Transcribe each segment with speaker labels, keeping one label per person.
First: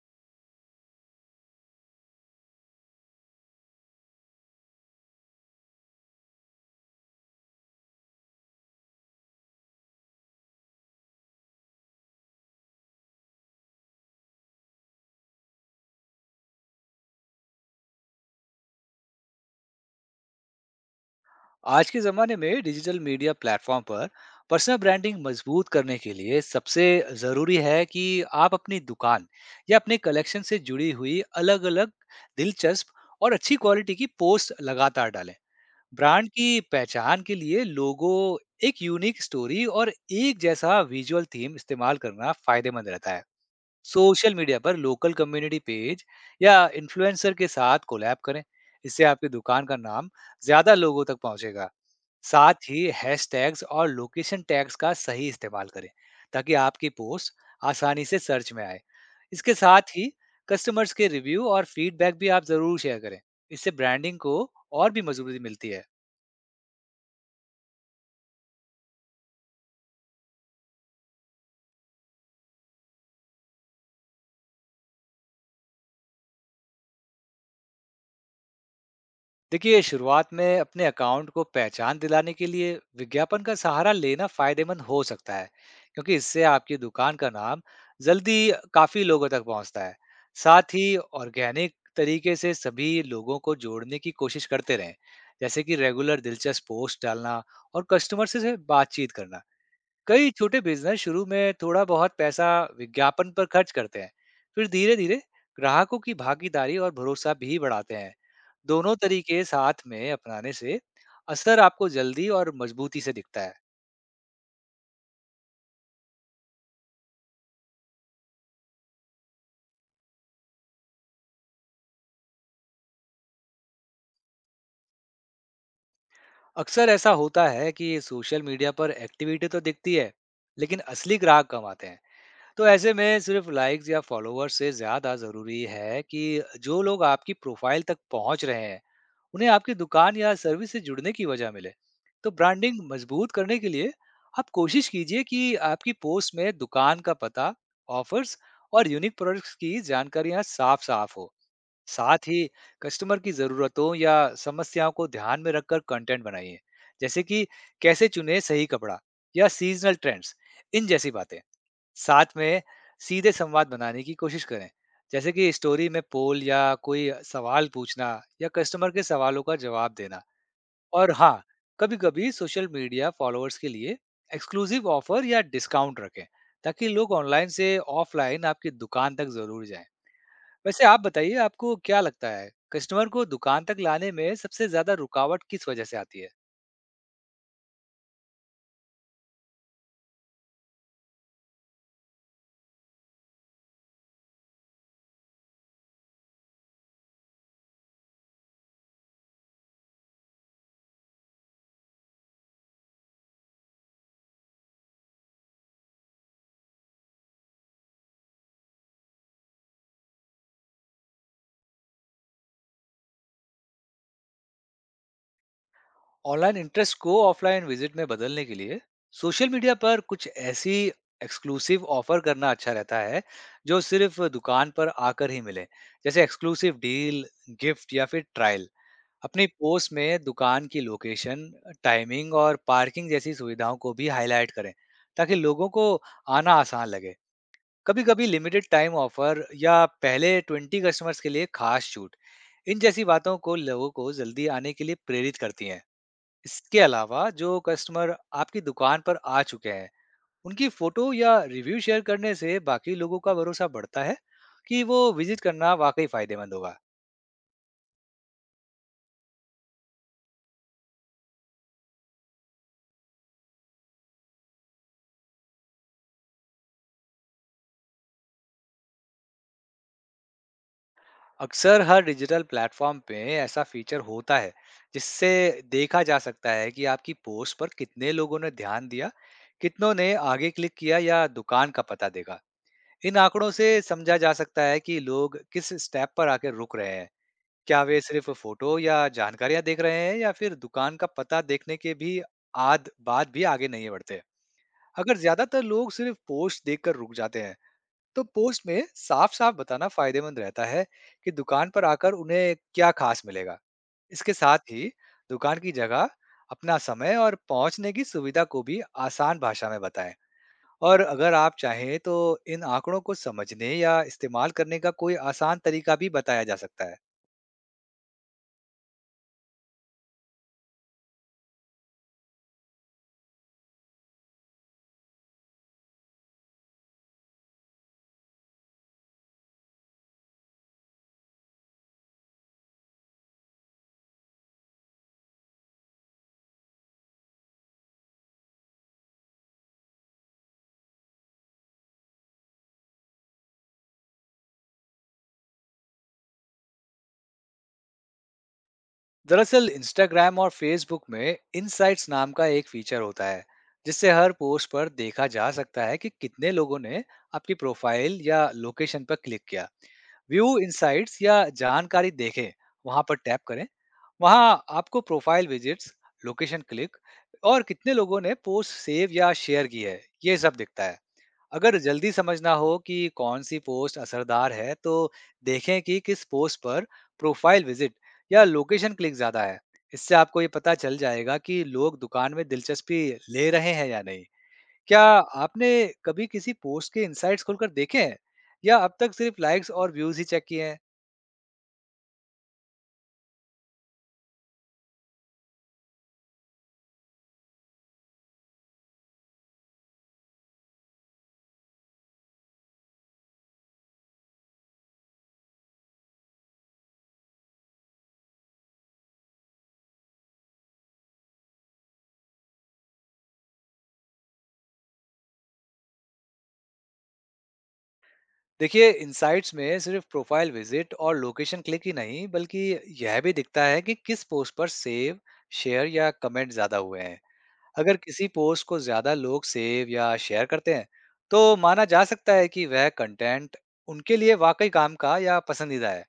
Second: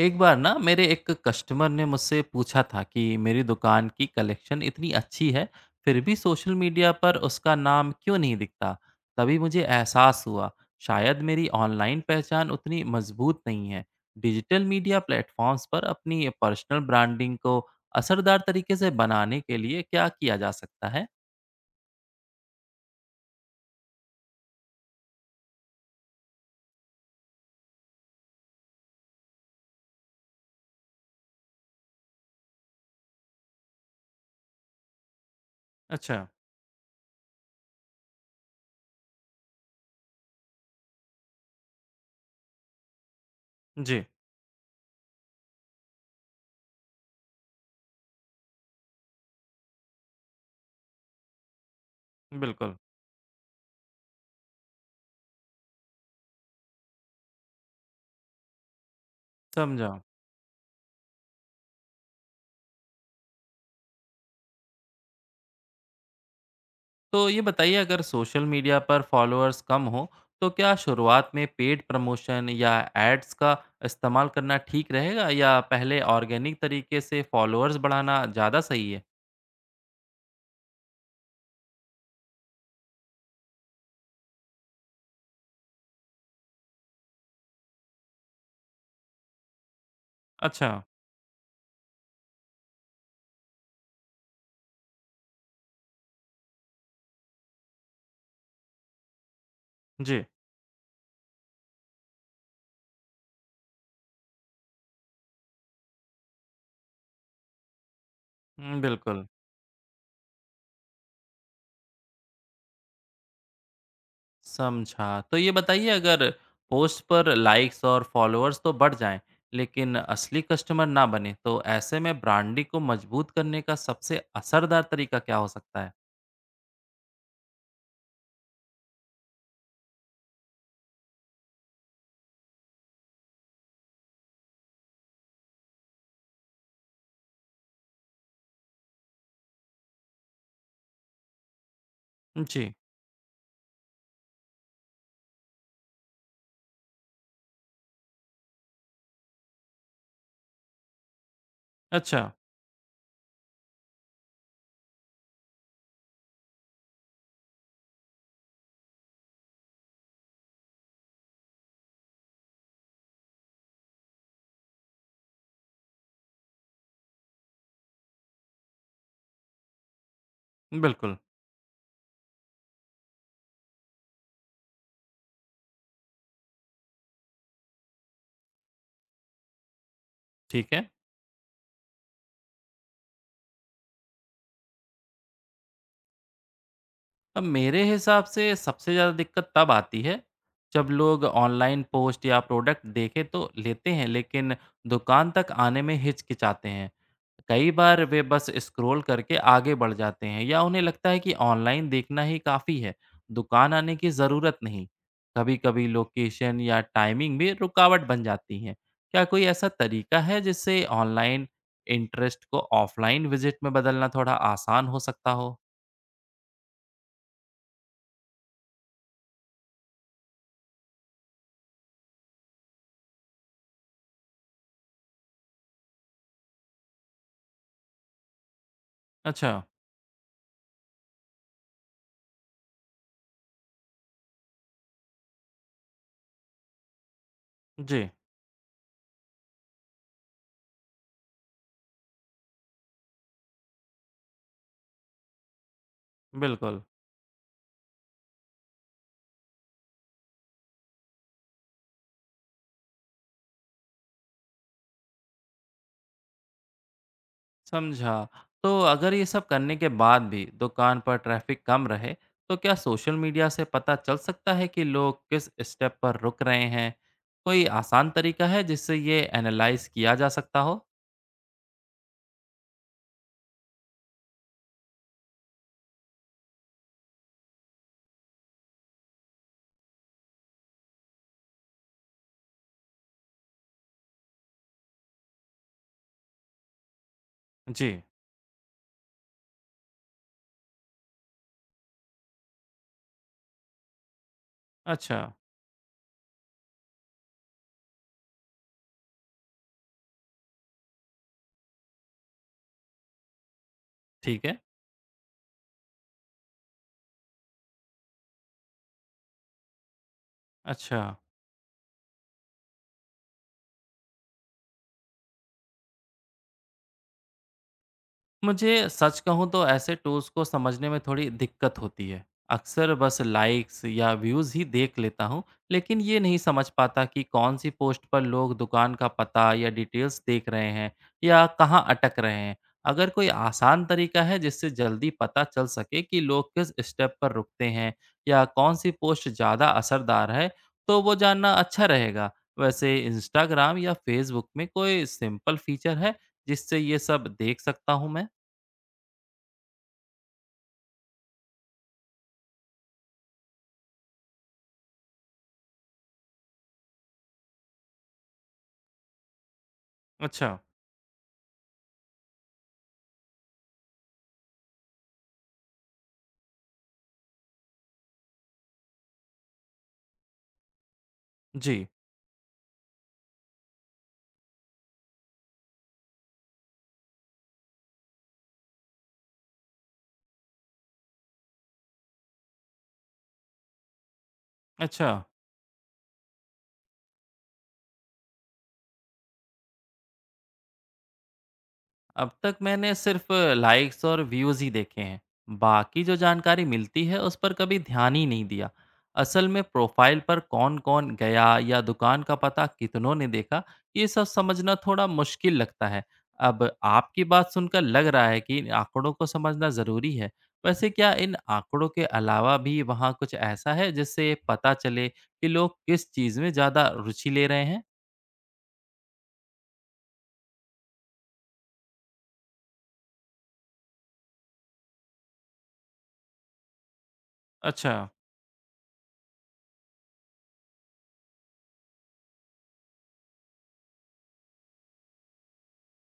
Speaker 1: एक बार ना मेरे एक कस्टमर ने मुझसे पूछा था कि मेरी दुकान की कलेक्शन इतनी अच्छी है फिर भी सोशल मीडिया पर उसका नाम क्यों नहीं दिखता। तभी मुझे एहसास हुआ शायद मेरी ऑनलाइन पहचान उतनी मजबूत नहीं है। डिजिटल मीडिया प्लेटफॉर्म्स पर अपनी पर्सनल ब्रांडिंग को असरदार तरीके से बनाने के लिए क्या किया जा सकता है?
Speaker 2: आज के ज़माने में डिजिटल मीडिया प्लेटफॉर्म पर पर्सनल ब्रांडिंग मजबूत करने के लिए सबसे ज़रूरी है कि आप अपनी दुकान या अपने कलेक्शन से जुड़ी हुई अलग-अलग दिलचस्प और अच्छी क्वालिटी की पोस्ट लगातार डालें।
Speaker 1: अच्छा।
Speaker 2: ब्रांड की पहचान के लिए लोगो, एक यूनिक स्टोरी और एक जैसा विजुअल थीम इस्तेमाल करना फ़ायदेमंद रहता है।
Speaker 1: जी।
Speaker 2: सोशल मीडिया पर लोकल कम्युनिटी पेज या इन्फ्लुएंसर के साथ कोलैब करें। इससे आपकी दुकान का नाम ज़्यादा लोगों तक पहुँचेगा। साथ
Speaker 1: बिल्कुल।
Speaker 2: ही हैशटैग्स और लोकेशन टैग्स का सही इस्तेमाल करें ताकि आपकी पोस्ट आसानी से सर्च में आए। इसके
Speaker 1: समझा।
Speaker 2: साथ ही कस्टमर्स के रिव्यू और फीडबैक भी आप ज़रूर शेयर करें। इससे ब्रांडिंग को और भी मजबूती मिलती है।
Speaker 1: तो ये बताइए, अगर सोशल मीडिया पर फॉलोअर्स कम हो तो क्या शुरुआत में पेड प्रमोशन या एड्स का इस्तेमाल करना ठीक रहेगा, या पहले ऑर्गेनिक तरीके से फॉलोअर्स बढ़ाना ज़्यादा सही है?
Speaker 2: देखिए, शुरुआत में अपने अकाउंट को पहचान दिलाने के लिए विज्ञापन का सहारा लेना फायदेमंद हो सकता है, क्योंकि इससे आपकी दुकान का नाम जल्दी काफी लोगों तक पहुंचता है।
Speaker 1: अच्छा।
Speaker 2: साथ ही ऑर्गेनिक तरीके से सभी लोगों को जोड़ने की कोशिश करते रहें, जैसे कि रेगुलर दिलचस्प पोस्ट डालना और कस्टमर से बातचीत करना।
Speaker 1: जी।
Speaker 2: कई छोटे बिजनेस शुरू में थोड़ा बहुत पैसा विज्ञापन पर खर्च करते हैं, फिर धीरे धीरे ग्राहकों की भागीदारी और भरोसा भी बढ़ाते हैं। दोनों
Speaker 1: बिल्कुल।
Speaker 2: तरीके साथ में अपनाने से असर आपको जल्दी और मजबूती से दिखता है।
Speaker 1: समझा। तो ये बताइए, अगर पोस्ट पर लाइक्स और फॉलोअर्स तो बढ़ जाएं लेकिन असली कस्टमर ना बने तो ऐसे में ब्रांडिंग को मजबूत करने का सबसे असरदार तरीका क्या हो सकता है?
Speaker 2: अक्सर ऐसा होता है कि सोशल मीडिया पर एक्टिविटी तो दिखती है, लेकिन असली ग्राहक कम आते हैं। तो ऐसे में सिर्फ लाइक्स या फॉलोअर्स से ज्यादा जरूरी है कि जो लोग आपकी प्रोफाइल तक पहुंच रहे हैं, उन्हें आपकी दुकान या सर्विस से जुड़ने की वजह मिले। तो
Speaker 1: जी।
Speaker 2: ब्रांडिंग मजबूत करने के लिए आप कोशिश कीजिए कि आपकी पोस्ट में दुकान का पता, ऑफर्स और यूनिक प्रोडक्ट्स की जानकारियां साफ साफ हो।
Speaker 1: अच्छा।
Speaker 2: साथ ही कस्टमर की ज़रूरतों या समस्याओं को ध्यान में रखकर कंटेंट बनाइए, जैसे कि कैसे चुने सही कपड़ा या सीजनल ट्रेंड्स, इन जैसी बातें। साथ में सीधे संवाद बनाने की कोशिश करें, जैसे कि स्टोरी में पोल या कोई सवाल पूछना, या कस्टमर के सवालों का जवाब देना। और
Speaker 1: बिल्कुल।
Speaker 2: हाँ, कभी कभी सोशल मीडिया फॉलोअर्स के लिए एक्सक्लूसिव ऑफर या डिस्काउंट रखें, ताकि लोग ऑनलाइन से ऑफलाइन आपकी दुकान तक जरूर जाएं।
Speaker 1: ठीक
Speaker 2: वैसे
Speaker 1: है।
Speaker 2: आप बताइए, आपको क्या लगता है, कस्टमर को दुकान तक लाने में सबसे ज्यादा रुकावट किस वजह से आती है?
Speaker 1: अब मेरे हिसाब से सबसे ज़्यादा दिक्कत तब आती है जब लोग ऑनलाइन पोस्ट या प्रोडक्ट देखे तो लेते हैं, लेकिन दुकान तक आने में हिचकिचाते हैं। कई बार वे बस स्क्रॉल करके आगे बढ़ जाते हैं या उन्हें लगता है कि ऑनलाइन देखना ही काफ़ी है, दुकान आने की ज़रूरत नहीं। कभी कभी लोकेशन या टाइमिंग भी रुकावट बन जाती है। क्या कोई ऐसा तरीका है जिससे ऑनलाइन इंटरेस्ट को ऑफलाइन विजिट में बदलना थोड़ा आसान हो सकता हो?
Speaker 2: ऑनलाइन इंटरेस्ट को ऑफलाइन विजिट में बदलने के लिए सोशल मीडिया पर कुछ ऐसी एक्सक्लूसिव ऑफर करना अच्छा रहता है जो सिर्फ दुकान पर आकर ही मिले, जैसे एक्सक्लूसिव डील, गिफ्ट या फिर ट्रायल। अपनी
Speaker 1: अच्छा।
Speaker 2: पोस्ट में दुकान की लोकेशन, टाइमिंग और पार्किंग जैसी सुविधाओं को भी हाईलाइट करें, ताकि लोगों को आना आसान लगे। कभी
Speaker 1: जी।
Speaker 2: कभी लिमिटेड टाइम ऑफर या पहले 20 कस्टमर्स के लिए खास छूट, इन जैसी बातों को लोगों को जल्दी आने के लिए प्रेरित करती हैं। इसके
Speaker 1: बिल्कुल,
Speaker 2: अलावा जो कस्टमर आपकी दुकान पर आ चुके हैं, उनकी फोटो या रिव्यू शेयर करने से बाकी लोगों का भरोसा बढ़ता है कि वो विजिट करना वाकई फायदेमंद होगा।
Speaker 1: समझा। तो अगर ये सब करने के बाद भी दुकान पर ट्रैफ़िक कम रहे, तो क्या सोशल मीडिया से पता चल सकता है कि लोग किस स्टेप पर रुक रहे हैं? कोई आसान तरीका है जिससे ये एनालाइज़ किया जा सकता हो?
Speaker 2: अक्सर हर डिजिटल प्लेटफॉर्म पे ऐसा फीचर होता है, जिससे देखा जा सकता है कि आपकी पोस्ट पर कितने लोगों ने ध्यान दिया, कितनों ने आगे क्लिक किया या दुकान का पता देखा। इन आंकड़ों से समझा जा सकता है कि लोग किस स्टेप पर आकर रुक रहे हैं, क्या वे
Speaker 1: जी,
Speaker 2: सिर्फ फोटो या जानकारियां देख रहे हैं या फिर दुकान का पता देखने के भी आद बाद भी आगे नहीं बढ़ते। अगर
Speaker 1: अच्छा,
Speaker 2: ज्यादातर लोग सिर्फ पोस्ट देखकर रुक जाते हैं, तो पोस्ट में साफ साफ बताना फायदेमंद रहता है कि दुकान पर आकर उन्हें क्या खास मिलेगा। इसके
Speaker 1: ठीक है।
Speaker 2: साथ ही दुकान की जगह, अपना समय और पहुंचने की सुविधा को भी आसान भाषा में बताएं।
Speaker 1: अच्छा।
Speaker 2: और अगर आप चाहें तो इन आंकड़ों को समझने या इस्तेमाल करने का कोई आसान तरीका भी बताया जा सकता है।
Speaker 1: मुझे सच कहूँ तो ऐसे टूल्स को समझने में थोड़ी दिक्कत होती है। अक्सर बस लाइक्स या व्यूज़ ही देख लेता हूँ, लेकिन ये नहीं समझ पाता कि कौन सी पोस्ट पर लोग दुकान का पता या डिटेल्स देख रहे हैं या कहाँ अटक रहे हैं। अगर कोई आसान तरीका है जिससे जल्दी पता चल सके कि लोग किस स्टेप पर रुकते हैं या कौन सी पोस्ट ज़्यादा असरदार है, तो वो जानना अच्छा रहेगा। वैसे इंस्टाग्राम या फेसबुक में कोई सिंपल फीचर है जिससे ये सब देख सकता हूँ मैं?
Speaker 2: दरअसल इंस्टाग्राम और फेसबुक में इनसाइट्स नाम का एक फीचर होता है, जिससे हर पोस्ट पर देखा जा सकता है कि कितने लोगों ने आपकी प्रोफाइल या लोकेशन पर क्लिक किया। व्यू
Speaker 1: अच्छा,
Speaker 2: इनसाइट्स या जानकारी देखें, वहां पर टैप करें। वहां आपको प्रोफाइल विजिट्स, लोकेशन क्लिक और कितने लोगों ने पोस्ट सेव या शेयर की है, ये सब दिखता है। अगर
Speaker 1: जी।
Speaker 2: जल्दी समझना हो कि कौन सी पोस्ट असरदार है, तो देखें कि किस पोस्ट पर प्रोफाइल विजिट या लोकेशन क्लिक ज़्यादा है। इससे आपको ये पता चल जाएगा कि लोग दुकान में दिलचस्पी ले रहे हैं या नहीं। क्या
Speaker 1: अच्छा,
Speaker 2: आपने कभी किसी पोस्ट के इनसाइट्स खोलकर देखे हैं, या अब तक सिर्फ लाइक्स और व्यूज ही चेक किए हैं?
Speaker 1: अब तक मैंने सिर्फ़ लाइक्स और व्यूज़ ही देखे हैं। बाकी जो जानकारी मिलती है, उस पर कभी ध्यान ही नहीं दिया। असल में प्रोफ़ाइल पर कौन-कौन गया या दुकान का पता कितनों ने देखा, ये सब समझना थोड़ा मुश्किल लगता है। अब आपकी बात सुनकर लग रहा है कि इन आँकड़ों को समझना ज़रूरी है। वैसे क्या इन आँकड़ों के अलावा भी वहाँ कुछ ऐसा है, जिससे पता चले कि लोग किस चीज़ में ज़्यादा रुचि ले रहे हैं?
Speaker 2: देखिए, इनसाइट्स में सिर्फ प्रोफाइल विजिट और लोकेशन क्लिक ही नहीं, बल्कि यह भी दिखता है कि किस पोस्ट पर सेव, शेयर या कमेंट ज़्यादा हुए हैं।
Speaker 1: अच्छा,
Speaker 2: अगर किसी पोस्ट को ज्यादा लोग सेव या शेयर करते हैं, तो माना जा सकता है कि वह कंटेंट उनके लिए वाकई काम का या पसंदीदा है।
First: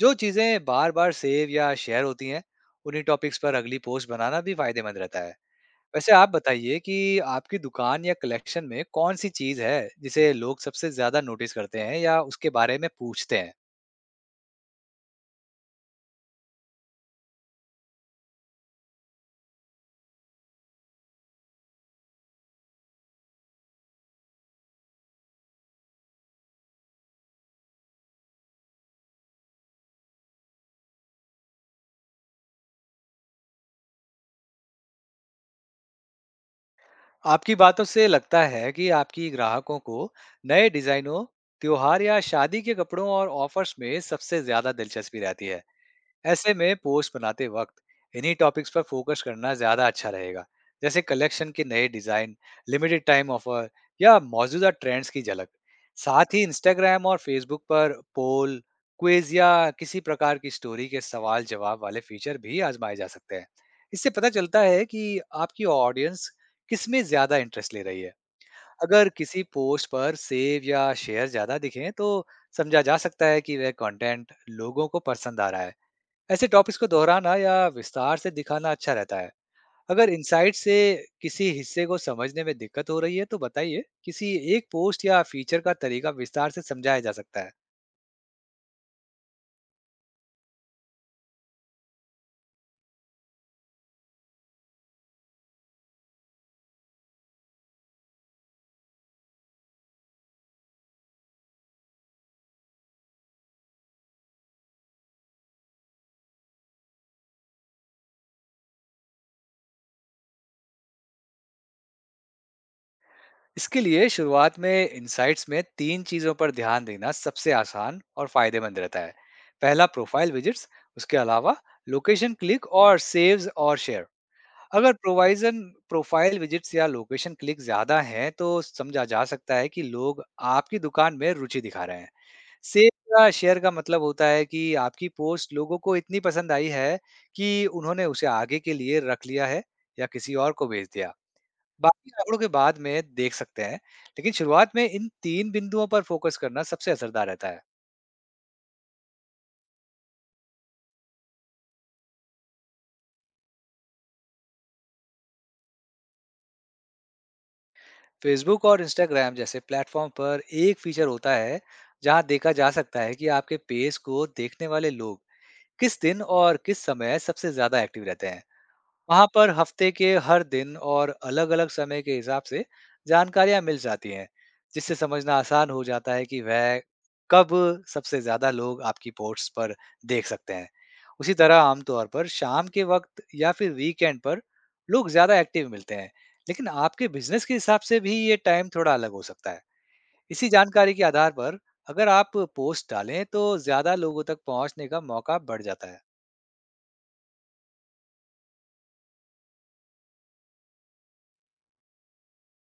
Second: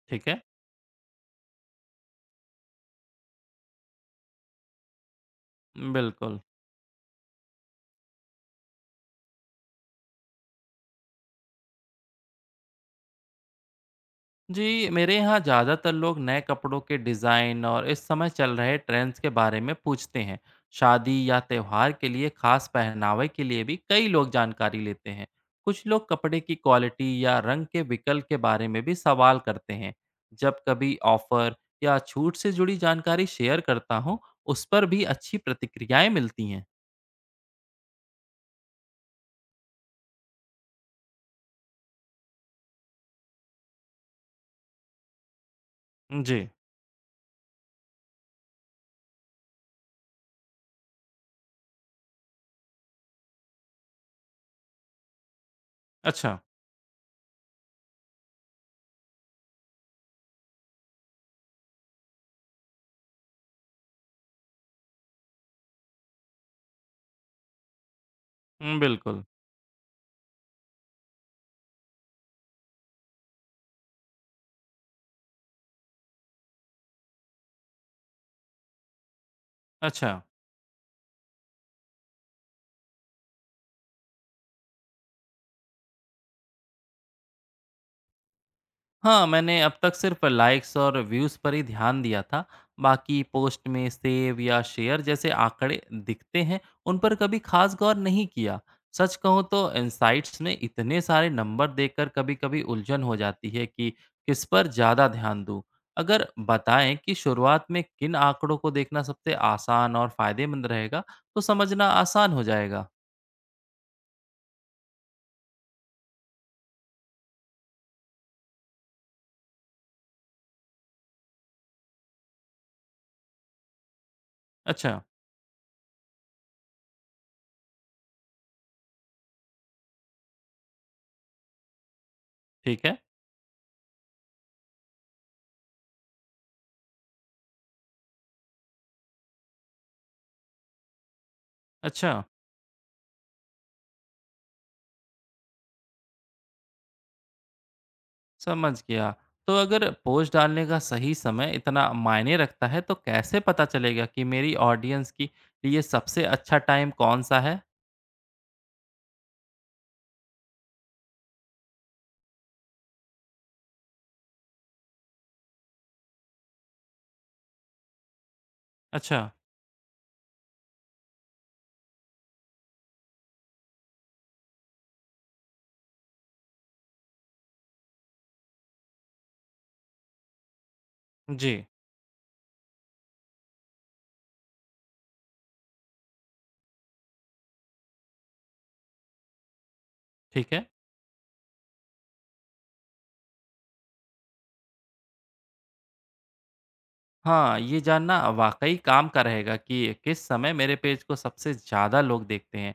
Speaker 2: जो
Speaker 1: ठीक है।
Speaker 2: चीजें बार बार सेव या शेयर होती हैं, उन्हीं टॉपिक्स पर अगली पोस्ट बनाना भी फायदेमंद रहता है। वैसे आप
Speaker 1: बिल्कुल।
Speaker 2: बताइए कि आपकी दुकान या कलेक्शन में कौन सी चीज है, जिसे लोग सबसे ज्यादा नोटिस करते हैं या उसके बारे में पूछते हैं?
Speaker 1: जी, मेरे यहाँ ज़्यादातर लोग नए कपड़ों के डिज़ाइन और इस समय चल रहे ट्रेंड्स के बारे में पूछते हैं। शादी या त्योहार के लिए खास पहनावे के लिए भी कई लोग जानकारी लेते हैं। कुछ लोग कपड़े की क्वालिटी या रंग के विकल्प के बारे में भी सवाल करते हैं। जब कभी ऑफ़र या छूट से जुड़ी जानकारी शेयर करता हूँ, उस पर भी अच्छी प्रतिक्रियाएँ मिलती हैं।
Speaker 2: आपकी बातों से लगता है कि आपकी ग्राहकों को नए डिजाइनों, त्योहार या शादी के कपड़ों और ऑफर्स में सबसे ज्यादा दिलचस्पी रहती है।
Speaker 1: जी,
Speaker 2: ऐसे में पोस्ट बनाते वक्त इन्हीं टॉपिक्स पर फोकस करना ज्यादा अच्छा रहेगा, जैसे कलेक्शन के नए डिजाइन, लिमिटेड टाइम ऑफर या मौजूदा ट्रेंड्स की झलक। साथ
Speaker 1: अच्छा।
Speaker 2: ही इंस्टाग्राम और फेसबुक पर पोल, क्विज या किसी प्रकार की स्टोरी के सवाल जवाब वाले फीचर भी आजमाए जा सकते हैं। इससे पता चलता है कि आपकी ऑडियंस किस में ज्यादा इंटरेस्ट ले रही है।
Speaker 1: हुँ,
Speaker 2: अगर
Speaker 1: बिल्कुल।
Speaker 2: किसी पोस्ट पर सेव या शेयर ज्यादा दिखें, तो समझा जा सकता है कि वह कंटेंट लोगों को पसंद आ रहा है। ऐसे टॉपिक्स को दोहराना या विस्तार से दिखाना अच्छा रहता है। अगर
Speaker 1: अच्छा।
Speaker 2: इनसाइट से किसी हिस्से को समझने में दिक्कत हो रही है, तो बताइए, किसी एक पोस्ट या फीचर का तरीका विस्तार से समझाया जा सकता है।
Speaker 1: हाँ, मैंने अब तक सिर्फ लाइक्स और व्यूज़ पर ही ध्यान दिया था। बाकी पोस्ट में सेव या शेयर जैसे आंकड़े दिखते हैं, उन पर कभी खास गौर नहीं किया। सच कहूँ तो इनसाइट्स में इतने सारे नंबर देखकर कभी-कभी उलझन हो जाती है कि किस पर ज़्यादा ध्यान दूँ। अगर बताएँ कि शुरुआत में किन आंकड़ों को देखना सबसे आसान और फ़ायदेमंद रहेगा, तो समझना आसान हो जाएगा।
Speaker 2: इसके लिए शुरुआत में इनसाइट्स में तीन चीज़ों पर ध्यान देना सबसे आसान और फायदेमंद रहता है। पहला प्रोफाइल विजिट्स, उसके अलावा लोकेशन क्लिक और सेव्स और शेयर। अगर
Speaker 1: अच्छा,
Speaker 2: प्रोवाइजन प्रोफाइल विजिट्स या लोकेशन क्लिक ज़्यादा हैं, तो समझा जा सकता है कि लोग आपकी दुकान में रुचि दिखा रहे हैं।
Speaker 1: ठीक
Speaker 2: सेव
Speaker 1: है।
Speaker 2: या शेयर का मतलब होता है कि आपकी पोस्ट लोगों को इतनी पसंद आई है कि उन्होंने उसे आगे के लिए रख लिया है या किसी और को भेज दिया। बाकी
Speaker 1: अच्छा।
Speaker 2: आंकड़ों के बाद में देख सकते हैं, लेकिन शुरुआत में इन तीन बिंदुओं पर फोकस करना सबसे असरदार रहता है।
Speaker 1: समझ गया। तो अगर पोस्ट डालने का सही समय इतना मायने रखता है, तो कैसे पता चलेगा कि मेरी ऑडियंस के लिए सबसे अच्छा टाइम कौन-सा है?
Speaker 2: फेसबुक और इंस्टाग्राम जैसे प्लेटफॉर्म पर एक फीचर होता है, जहां देखा जा सकता है कि आपके पेज को देखने वाले लोग किस दिन और किस समय सबसे ज्यादा एक्टिव रहते हैं।
Speaker 1: अच्छा,
Speaker 2: वहाँ पर हफ्ते के हर दिन और अलग-अलग समय के हिसाब से जानकारियाँ मिल जाती हैं, जिससे समझना आसान हो जाता है कि वह कब सबसे ज़्यादा लोग आपकी पोस्ट पर देख सकते हैं। उसी
Speaker 1: जी,
Speaker 2: तरह आमतौर पर शाम के वक्त या फिर वीकेंड पर लोग ज़्यादा एक्टिव मिलते हैं, लेकिन आपके बिजनेस के हिसाब से भी ये टाइम थोड़ा अलग हो सकता है। इसी
Speaker 1: ठीक है।
Speaker 2: जानकारी के आधार पर अगर आप पोस्ट डालें, तो ज़्यादा लोगों तक पहुँचने का मौका बढ़ जाता है।
Speaker 1: हाँ, ये जानना वाक़ई काम का रहेगा कि किस समय मेरे पेज को सबसे ज़्यादा लोग देखते हैं।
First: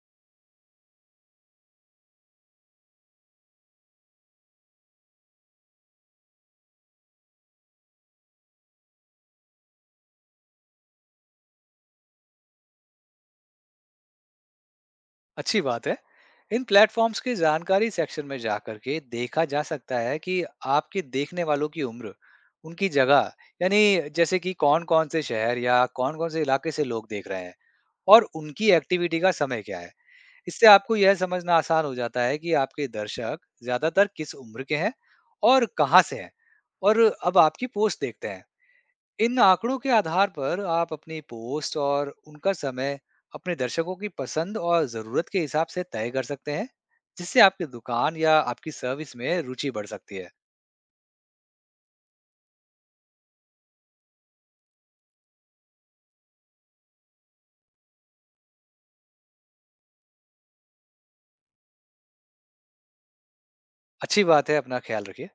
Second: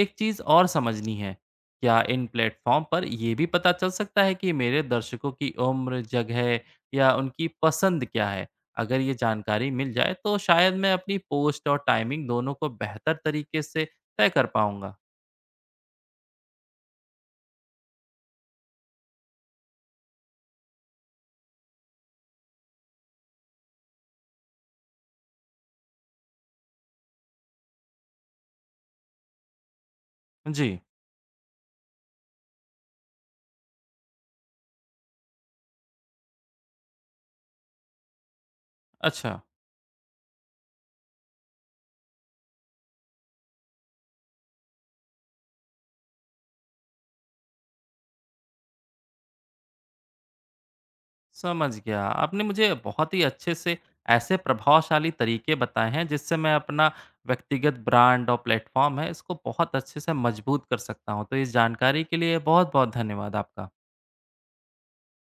Speaker 1: एक चीज़ और समझनी है, क्या इन प्लेटफ़ॉर्म पर ये भी पता चल सकता है कि मेरे दर्शकों की उम्र, जगह या उनकी पसंद क्या है? अगर ये जानकारी मिल जाए तो शायद मैं अपनी पोस्ट और टाइमिंग दोनों को बेहतर तरीके से तय कर पाऊँगा।
Speaker 2: अच्छी बात है। इन प्लेटफ़ॉर्म्स की जानकारी सेक्शन में जाकर के देखा जा सकता है कि आपके देखने वालों की उम्र, उनकी जगह, यानी जैसे कि कौन-कौन से शहर या कौन-कौन से इलाके से लोग देख रहे हैं और उनकी एक्टिविटी का समय क्या है। इससे
Speaker 1: जी,
Speaker 2: आपको यह समझना आसान हो जाता है कि आपके दर्शक ज़्यादातर किस उम्र के हैं और कहाँ से हैं और अब आपकी पोस्ट देखते हैं।
Speaker 1: अच्छा।
Speaker 2: इन आंकड़ों के आधार पर आप अपनी पोस्ट और उनका समय अपने दर्शकों की पसंद और ज़रूरत के हिसाब से तय कर सकते हैं, जिससे आपकी दुकान या आपकी सर्विस में रुचि बढ़ सकती है।
Speaker 1: समझ गया। आपने मुझे बहुत ही अच्छे से ऐसे प्रभावशाली तरीके बताए हैं जिससे मैं अपना व्यक्तिगत ब्रांड और प्लेटफ़ॉर्म है इसको बहुत अच्छे से मजबूत कर सकता हूँ। तो इस जानकारी के लिए बहुत-बहुत धन्यवाद आपका।
Speaker 2: अच्छी बात है, अपना ख्याल रखिए।